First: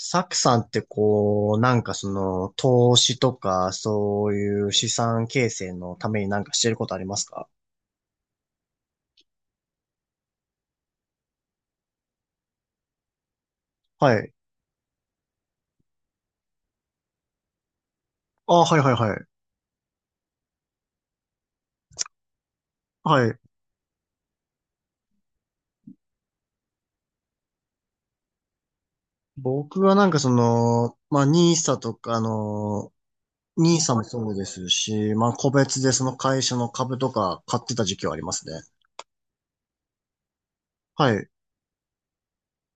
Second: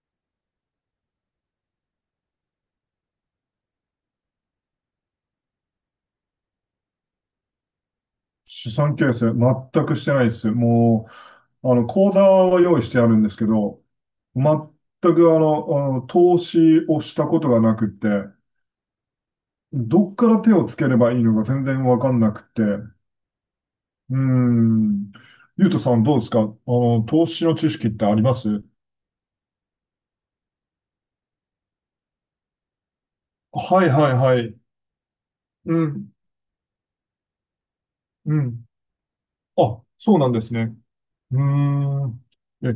サクさんってこう、投資とか、そういう資産形成のためになんかしてることありますか？資産形成、全くしてないです。もう、口座は用意してあるんですけど、はい。全くあの投資をしたことがなくて、あ、はいはいはい。どっから手をつければいいのか全然わかんなくて、はい。ーん。ゆうとさんどうですか。投資の知識ってあります僕はまあ、ニーサとか、あの、ニーはいサもはいそうはでい。すし、まあ、個う別でそん、の会社の株とか買ってた時期はありまうすね。ん。あ、そうなんですね。はい。うーん。え、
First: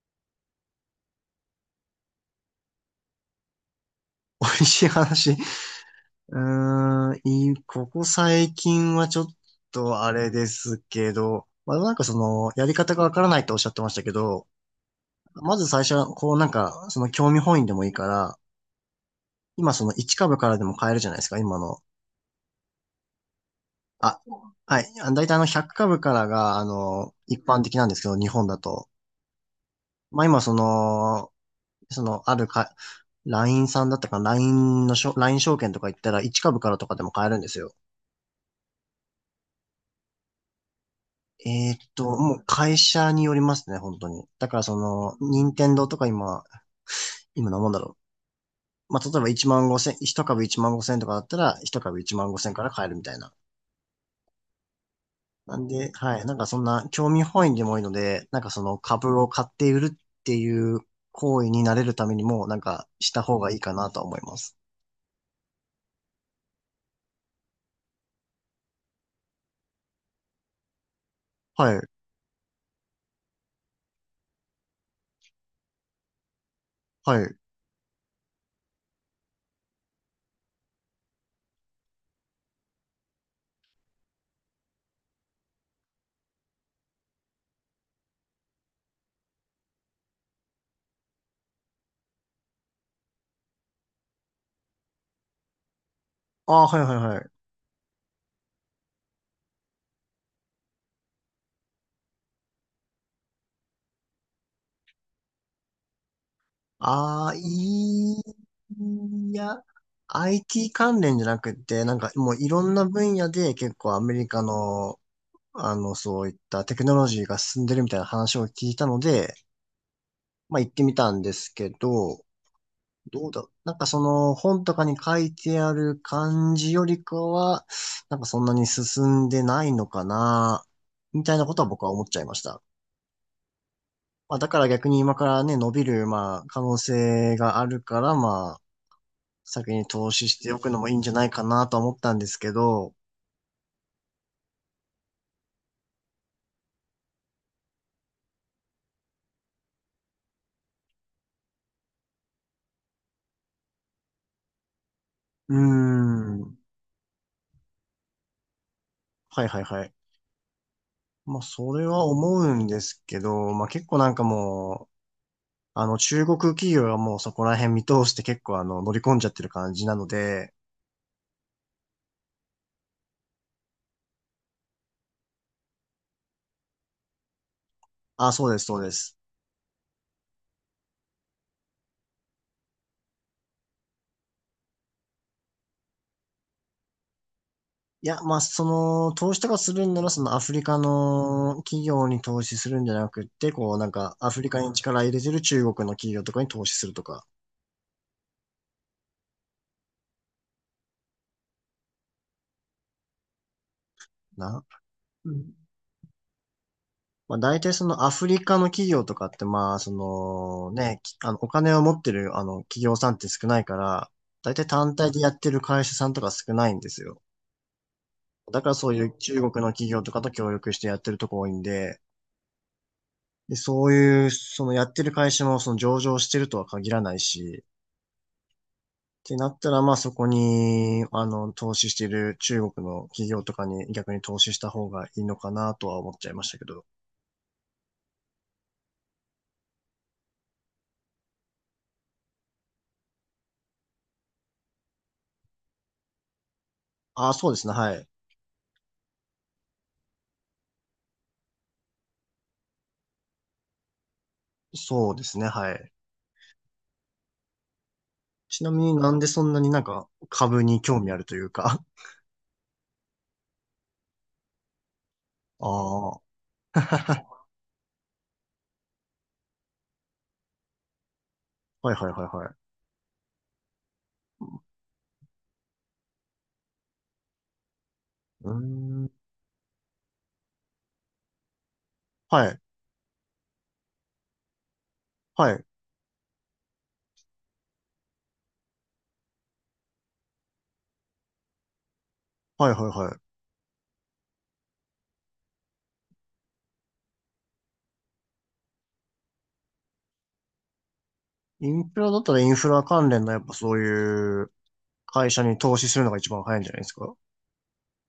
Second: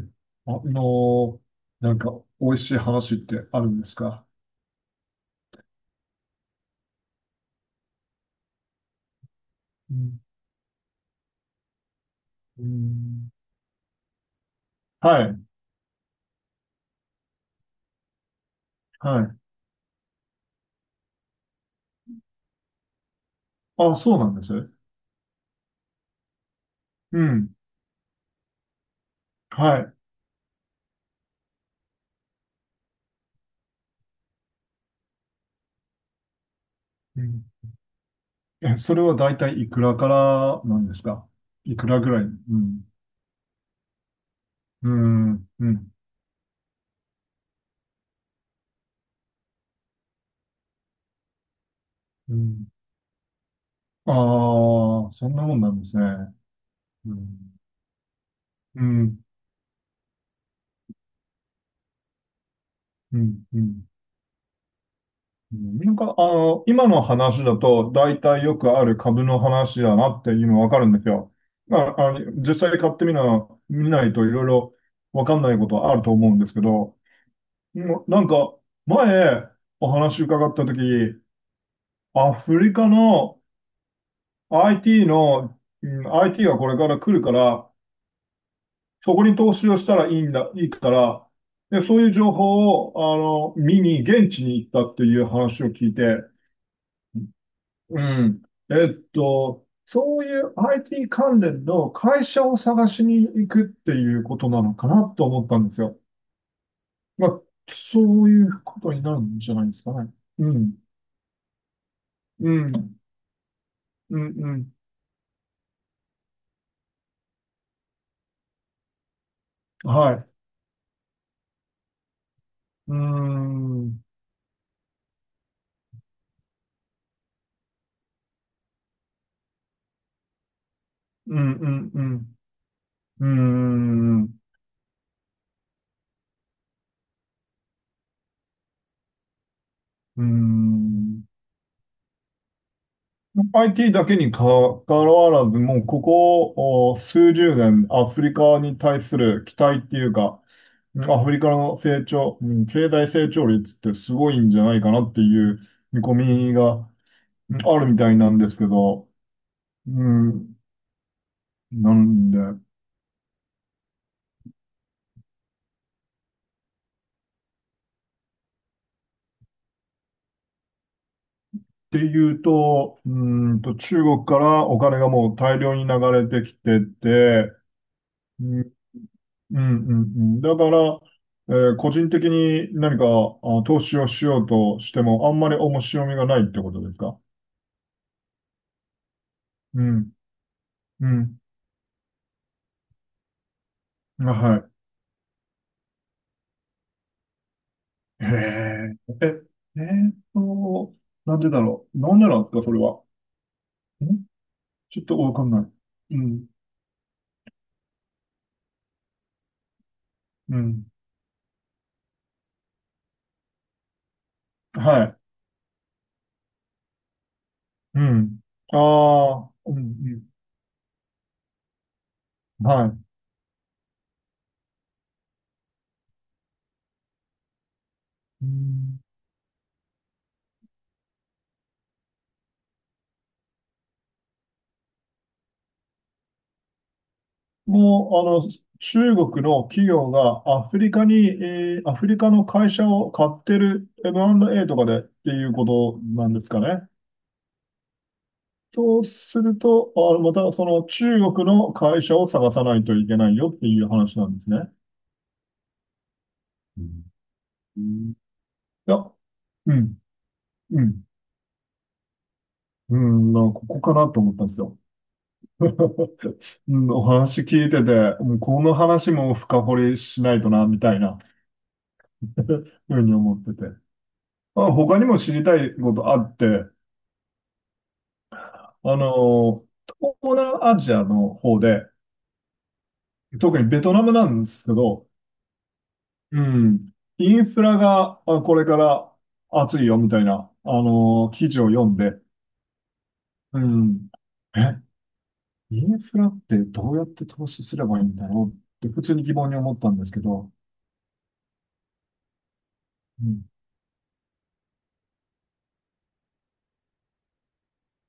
あのーなんか、美味しい話ってあるんですか？美味しい話。うーん、ここ最近はちょっうとあんれですけど、まあ、うやり方がわからん、ないっておっしゃってましたけど、はい、まず最初は、その興味本位でもいいから、はい。今その1株からでも買えるじゃないですか、今の。あ、そうあ、なんです。はい。あ、大体100株からが、う一ん、般的なんですけど、日本だと。はい。まあ今その、その、あるか、LINE さんだったかな、LINE のしょ、LIN 証券とか行ったら1株からとかでもう買えるんん、ですよ。え、それは大体いくらからなんですか？いくらぐらい？うもう会ん、社によりますね、本当に。だからそうの、ん、任う天堂ん、とか今何もんだろう。まあ、例えば1万5千、1株1万5千とかだったら、1株1万う5千かん。ら買えるみたいな。ああ、そんななもんんなんでで、すはい。なね。んかそんな興う味本ん、位でもいいので、なんかそのう株ん、を買って売るっていう行為になれるためにも、なんかしうた方ん、がいいうかん。なとは思います。うん、今の話だと、大体よくある株の話だなっていうのわかるんですよ。はまい。あ、実際買ってみな、見ないといろいろわかんないことはあると思うんですけど、はい。もうなんか、前、お話伺ったとき、アフリカの IT の、うん、IT がこれから来るから、そこに投資をしたらいいんだ、いいから、で、そういう情報を、見に、現地に行ったっていう話を聞いて、ああ、はいはいはい。うん。えっと、そういう IT 関連の会社を探しに行くっていうことなのかなと思ったんですよ。まああ、あ、そいういうことになるいんじゃや、ないですかね。う IT ん。関連じゃなくて、なんかもういうろんなん。分野で結構アメうんリカうん。の、そういったテクノロジーが進んでるみたいな話を聞いたので、はい。まあ行ってみたんですけど、うーどうだろう。なんん。うかそんの本とかに書いてある感じよりかは、なんかそんなに進んでないのかな、みたういなんことは僕はう思っちゃいまん。した。うーまん。あだから逆に今からね、伸びる、まあ可能性があるから、まあ先に投うー資しておくのもいいんじゃん。ないかなとは思ったんですけど、IT だけにかかわらず、もうここお数十年、アフリカに対する期待っていうか、アフリカの成長、うん、経済成長率ってすごいんじゃないかなっていうーう見込みん。が、うん、あるみたいなんですけど、はいはいはい。うん、まあそれなはん思で、うんですけど、まあ結構なんかもう、あの中国企業はもうそこら辺見通して結構あの乗り込んじゃってる感じなので、ていうと、中国からお金がもう大量に流れてきてて、あ、うそうでん、す、そうです。うん、うんだから、個人的に何か投資をしようとしても、あんまり面白みがないってことですか？いや、まあ、その、投資とかすうるんなら、ん、そのアフリカうん、の企業に投資するんじゃなくって、こう、なんか、あアフリカはに力入れてる中国の企業とかに投資するとか、い。へえ、え、えーっと、なんでだろう。なんでなんですか、それは。ん、な。ちょっとうわかん。んない。うん、まあ、大体そのアフリカの企業とかって、まあ、そうのん、ね、きあの、お金を持ってる、企業さんって少ないから、大体単は体い。でやってる会社さんとか少ないんですよ。うん。だからそういう中国ああ、のう企業とかん、と協力してやってるとこ多いんで、うん、はい。で、そういう、そのやってる会社もその上場してるとは限らないし、うん、てなったら、まあそこに、投資している中国の企業とかに逆に投資した方がいいのかなとは思っちゃいましたけど。もう、中国の企業がアフリカに、アフリカの会社を買ってる M&A とかでっていうことなんですかね。ああ、そうですね、はい。そうすると、あ、またその中国の会社を探さないといけないよっていう話なんですね。そうですね、はい。うんうん、いちなみにや、なんでそんなにうなんん、か株にう興ん、味あるというか。うん、なんかここかなと思ったんですよ。あ うん、おあ。話 聞いてて、もこの話も深掘りしないとな、みたいな はいはいはいはい。ふうに思ってて。まあ、他にも知りたいことあって、うあーん。の、東南アジアの方で、はい。特にベトナムなんですけど、はい。うん、インフラがあこれから熱いよみたいな、記事を読んで、はいはいはい。うん、え、インフラってどうやって投資すればいいんだろうって普通に疑問に思ったんですけど、インフラだったらインフラ関連うのやっん、ぱそういう会社に投資するのが一番早いんじゃないですか。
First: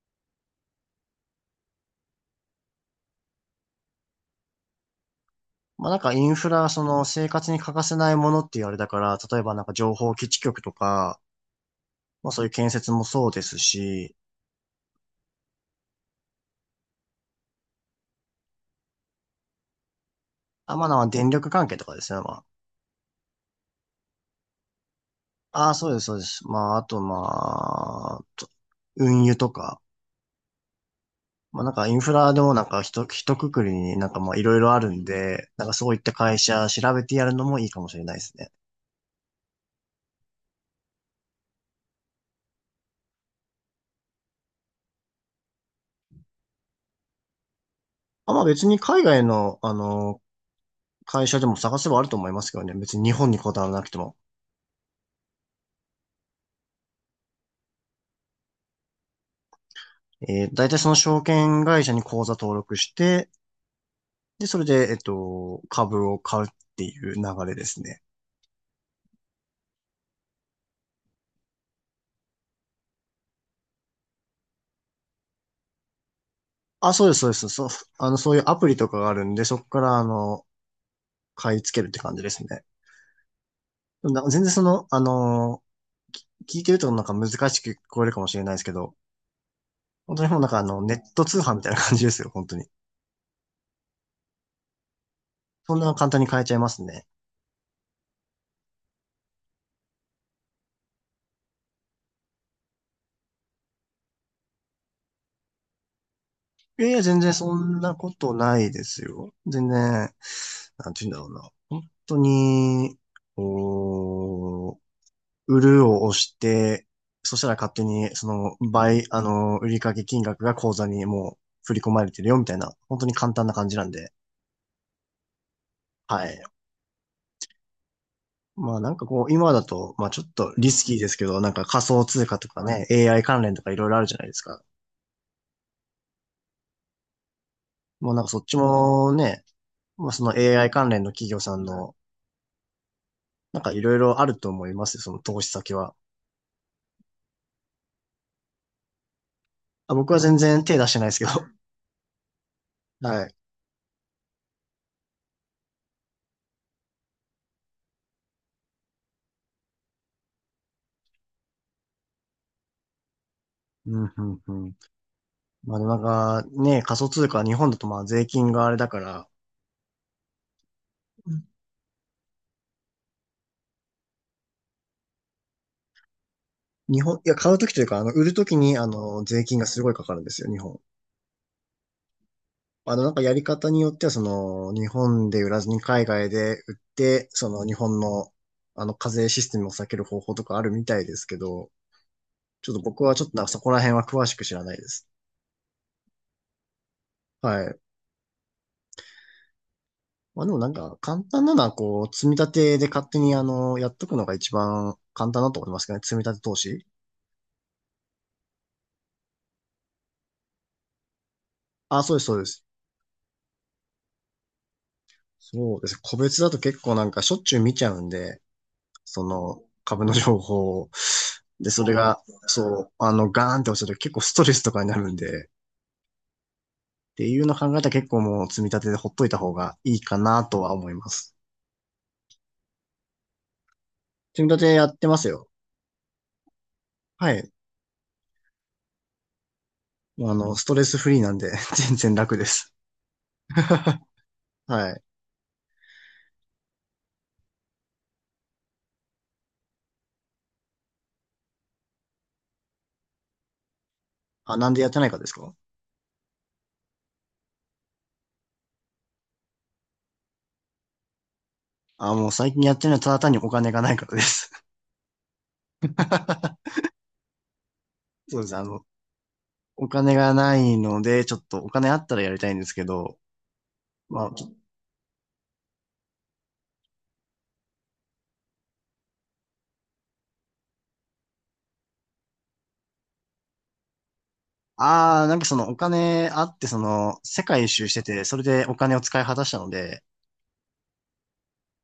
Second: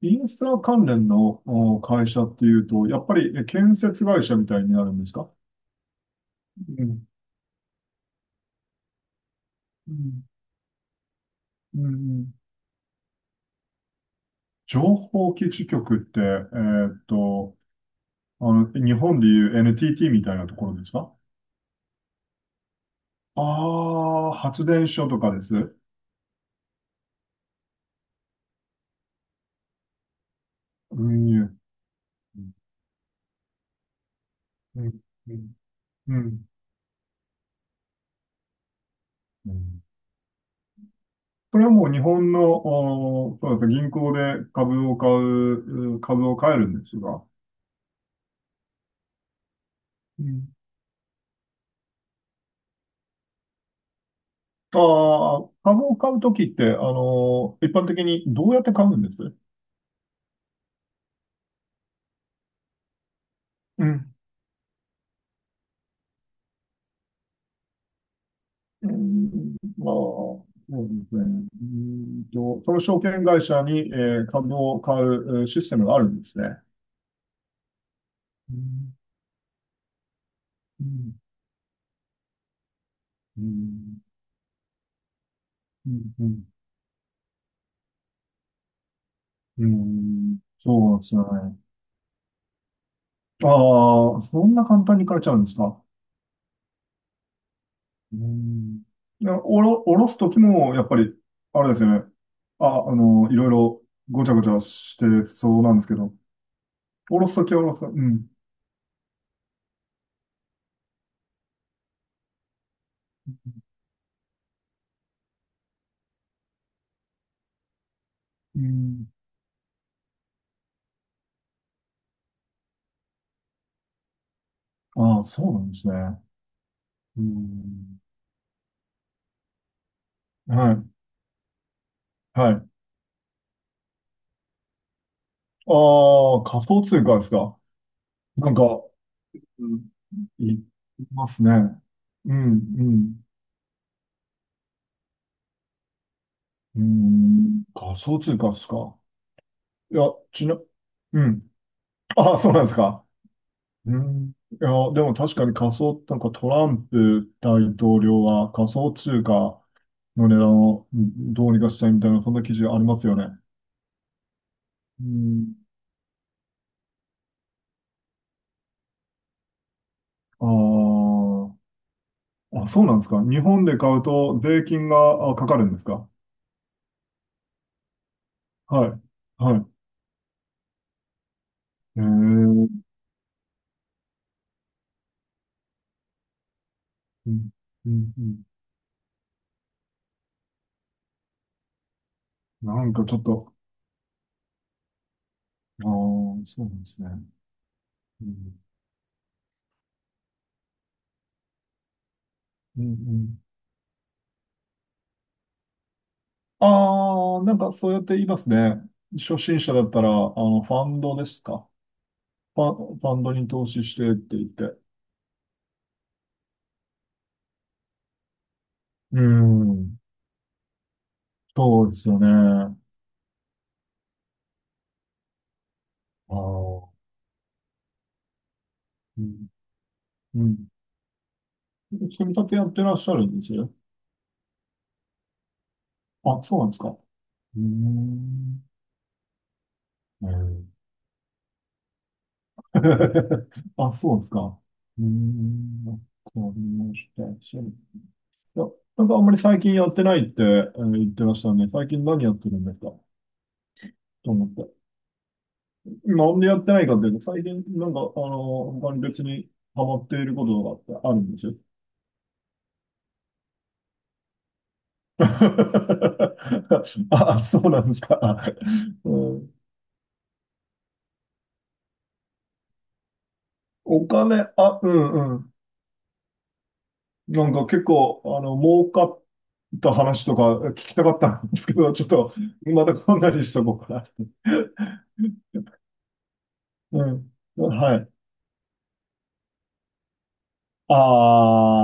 インフラ関連のお会社っていうと、やっぱりえ建設会社みたいになるんですか？まあなんかインフラ、うそのん。生活に欠かせないものっていうあれだから、例えばなんかう情報ん。基地局とか、うまあん。そういう建設もそうですし、情報基地局って、日本でいう NTT みたいなとこあ、ろまであすまあか？電力関係とかですね、まああー、発電所とかであ。あ、す。そうです、そうです。まああとまあ、運輸とか、運輸。まあなんかインフラうでもん。なんかひとくくりになんかまあいろいろあうるん。んで、なんかそういったう会ん社調べてやるのもいいかもしれないですね。うんこれはもう日本の、おーそうですね、銀行で株を買えるんですが、あ、まあ別に海外の、うん、会社でも探せばあると思いますけどね。別に日本にこだわらなくても。あー株を買うときって、あのー一般的にどうやって買うんです大体その証券会社に口座登録して、うんで、それで、株を買うっていう流れですね。うん、まあ、そうですね。うんと、その証券会社に、えー株を買うえーシステムがあるんですね。あ、そうです、そうです。そう、そういうアうプリとん、かがあるんで、そこから、う買い付けるって感じですね。でもん、なんか全然その、うん、うん、聞いてるとなんか難しく聞こえるかもしれないですけど、うん、本当にうもんうなんかあその、うネなッんですよト通販ね。みたいな感じですよ、本当に。ああ、そんな簡単に買えちゃうんですそんか？な簡単に買えちゃいますね。うん。いや、おろすときも、やっぱり、あれですよね。あ、いろいろごちゃごちゃしてそうなんですけど、いやいや、お全ろ然すときそはおろんす。うなこん。とないですよ。全然、なんて言うんだろうな。本当に、おー売るを押して、そしたら勝手に、その、う倍、ん。あの、売掛金額が口座にもう振り込まれてるよ、みたいな、本当に簡単な感じなんで、ああ、そうなんですね。はい。うん。まあなんかこう、今だと、まあちょっとリはスい。キーですけど、なんか仮想通貨とはかい。ね、AI 関連とかいろいろあるじゃないですか。ああ、仮想通貨ですか？もうなんかそっなちんか、もね、うんまあその い、い AI 関連のま企業すね。さんの、うん、うん、なんかいろいろあると思いますよ、その投資先は。うん。仮想通貨ですか？あ、いや、僕は全ちな、然手出してないですうけど。ん。ああ、そうなんですか？はい。うん。いや、でも確かに仮想、なんかトランプ大統領は仮想通貨の値段をうんどうにかしたいみたいな、そんな記事ありますよね。うん、うん、うん。うん。まあでもなんかね、仮想通貨は日本だとまあ税金があれだから、あうん、あ、あ、そうなんですか？日本で買うと税金があかかるんですか？いや、買うときというか、売るときに、は税い。は金い。がすごいかかるんですよ、日本。ええなんかやり方によっては、その、日本で売らずに海外で売って、うそん、の、日う本ん、うの、ん。課税システムを避ける方法とかあるみたいですけど、ちょっとなん僕かちはょっちょっとなんかと、そこら辺は詳しく知らないです。ああ、そうなんですね。はい。うん、まあでもなんか、簡単なのは、こう、積み立てうん、でう勝手に、ん。やっとくのが一番簡単だと思いますけどね、積み立て投資。ああ、なんかそうやって言いますね。初心者だったら、ファンドですか。あ、そうです、そうです。ファンドに投資してって言って。そうです。個別だと結構なんかしょっちゅう見ちゃうんで、うそのん、株の情報を。で、そそうれですよが、ね。あそう、ガーンって落ちると結構ストレスとかになるんで、っあ、ていうのを考えたら結構もう積み立てでほっうといたん、方がいいかうなとん。は思います。組み立てやってらっしゃるんですよ。積み立てやってますよ。あ、そうなんですか？うはい。ーん。うスん。 トレスフリーなんで 全然楽です。あ、そうですか？はうい。ーん。わかりました。いや、なんかあんまり最近やってないって、言ってましたね。最近何やってるんですかと思っあ、なんでて。やってないかですかなんでやってないかっていうと、最近なんか、他に別にハマっていることとかってあるんですよ。あ？もう最近やってるのはただ単にお金がないからです。あ、そうなんですか？そうです。うん、お金がないので、ちょっとお金あったらやりたいんですけど、おまあ、金、あ、うんうん。なんか結構、儲かった話とか聞きたかったんですけど、ちょっと、またこんなにしとこうかああ、なんかそのお金あって、そな。の世界う一ん。周しはてい。て、それでお金を使い果たしたので、あ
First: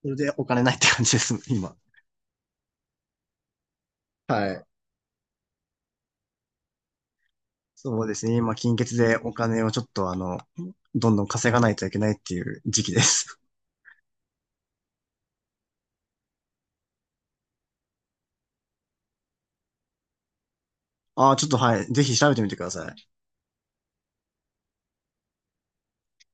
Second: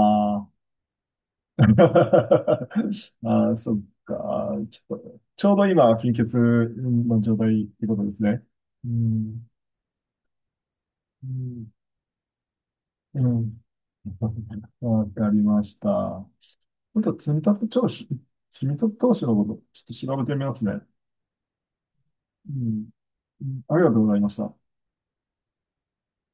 それでおあ。金ないって感じです、今。ああ、そっか。はい。ちょっと、ちょうど今、貧血の状態ってこそとうでですすね、ね。今、金う欠でおん。金をちょっとあの、どんどんう稼がなん。いといけないっていう時期でうす。ん。わかりました。今度、積み立て投資のこと、ちょっと調べてみますね。ああ、ちょっとはい、ぜひ調べてみうてん。ください。うん、ありがとうございました。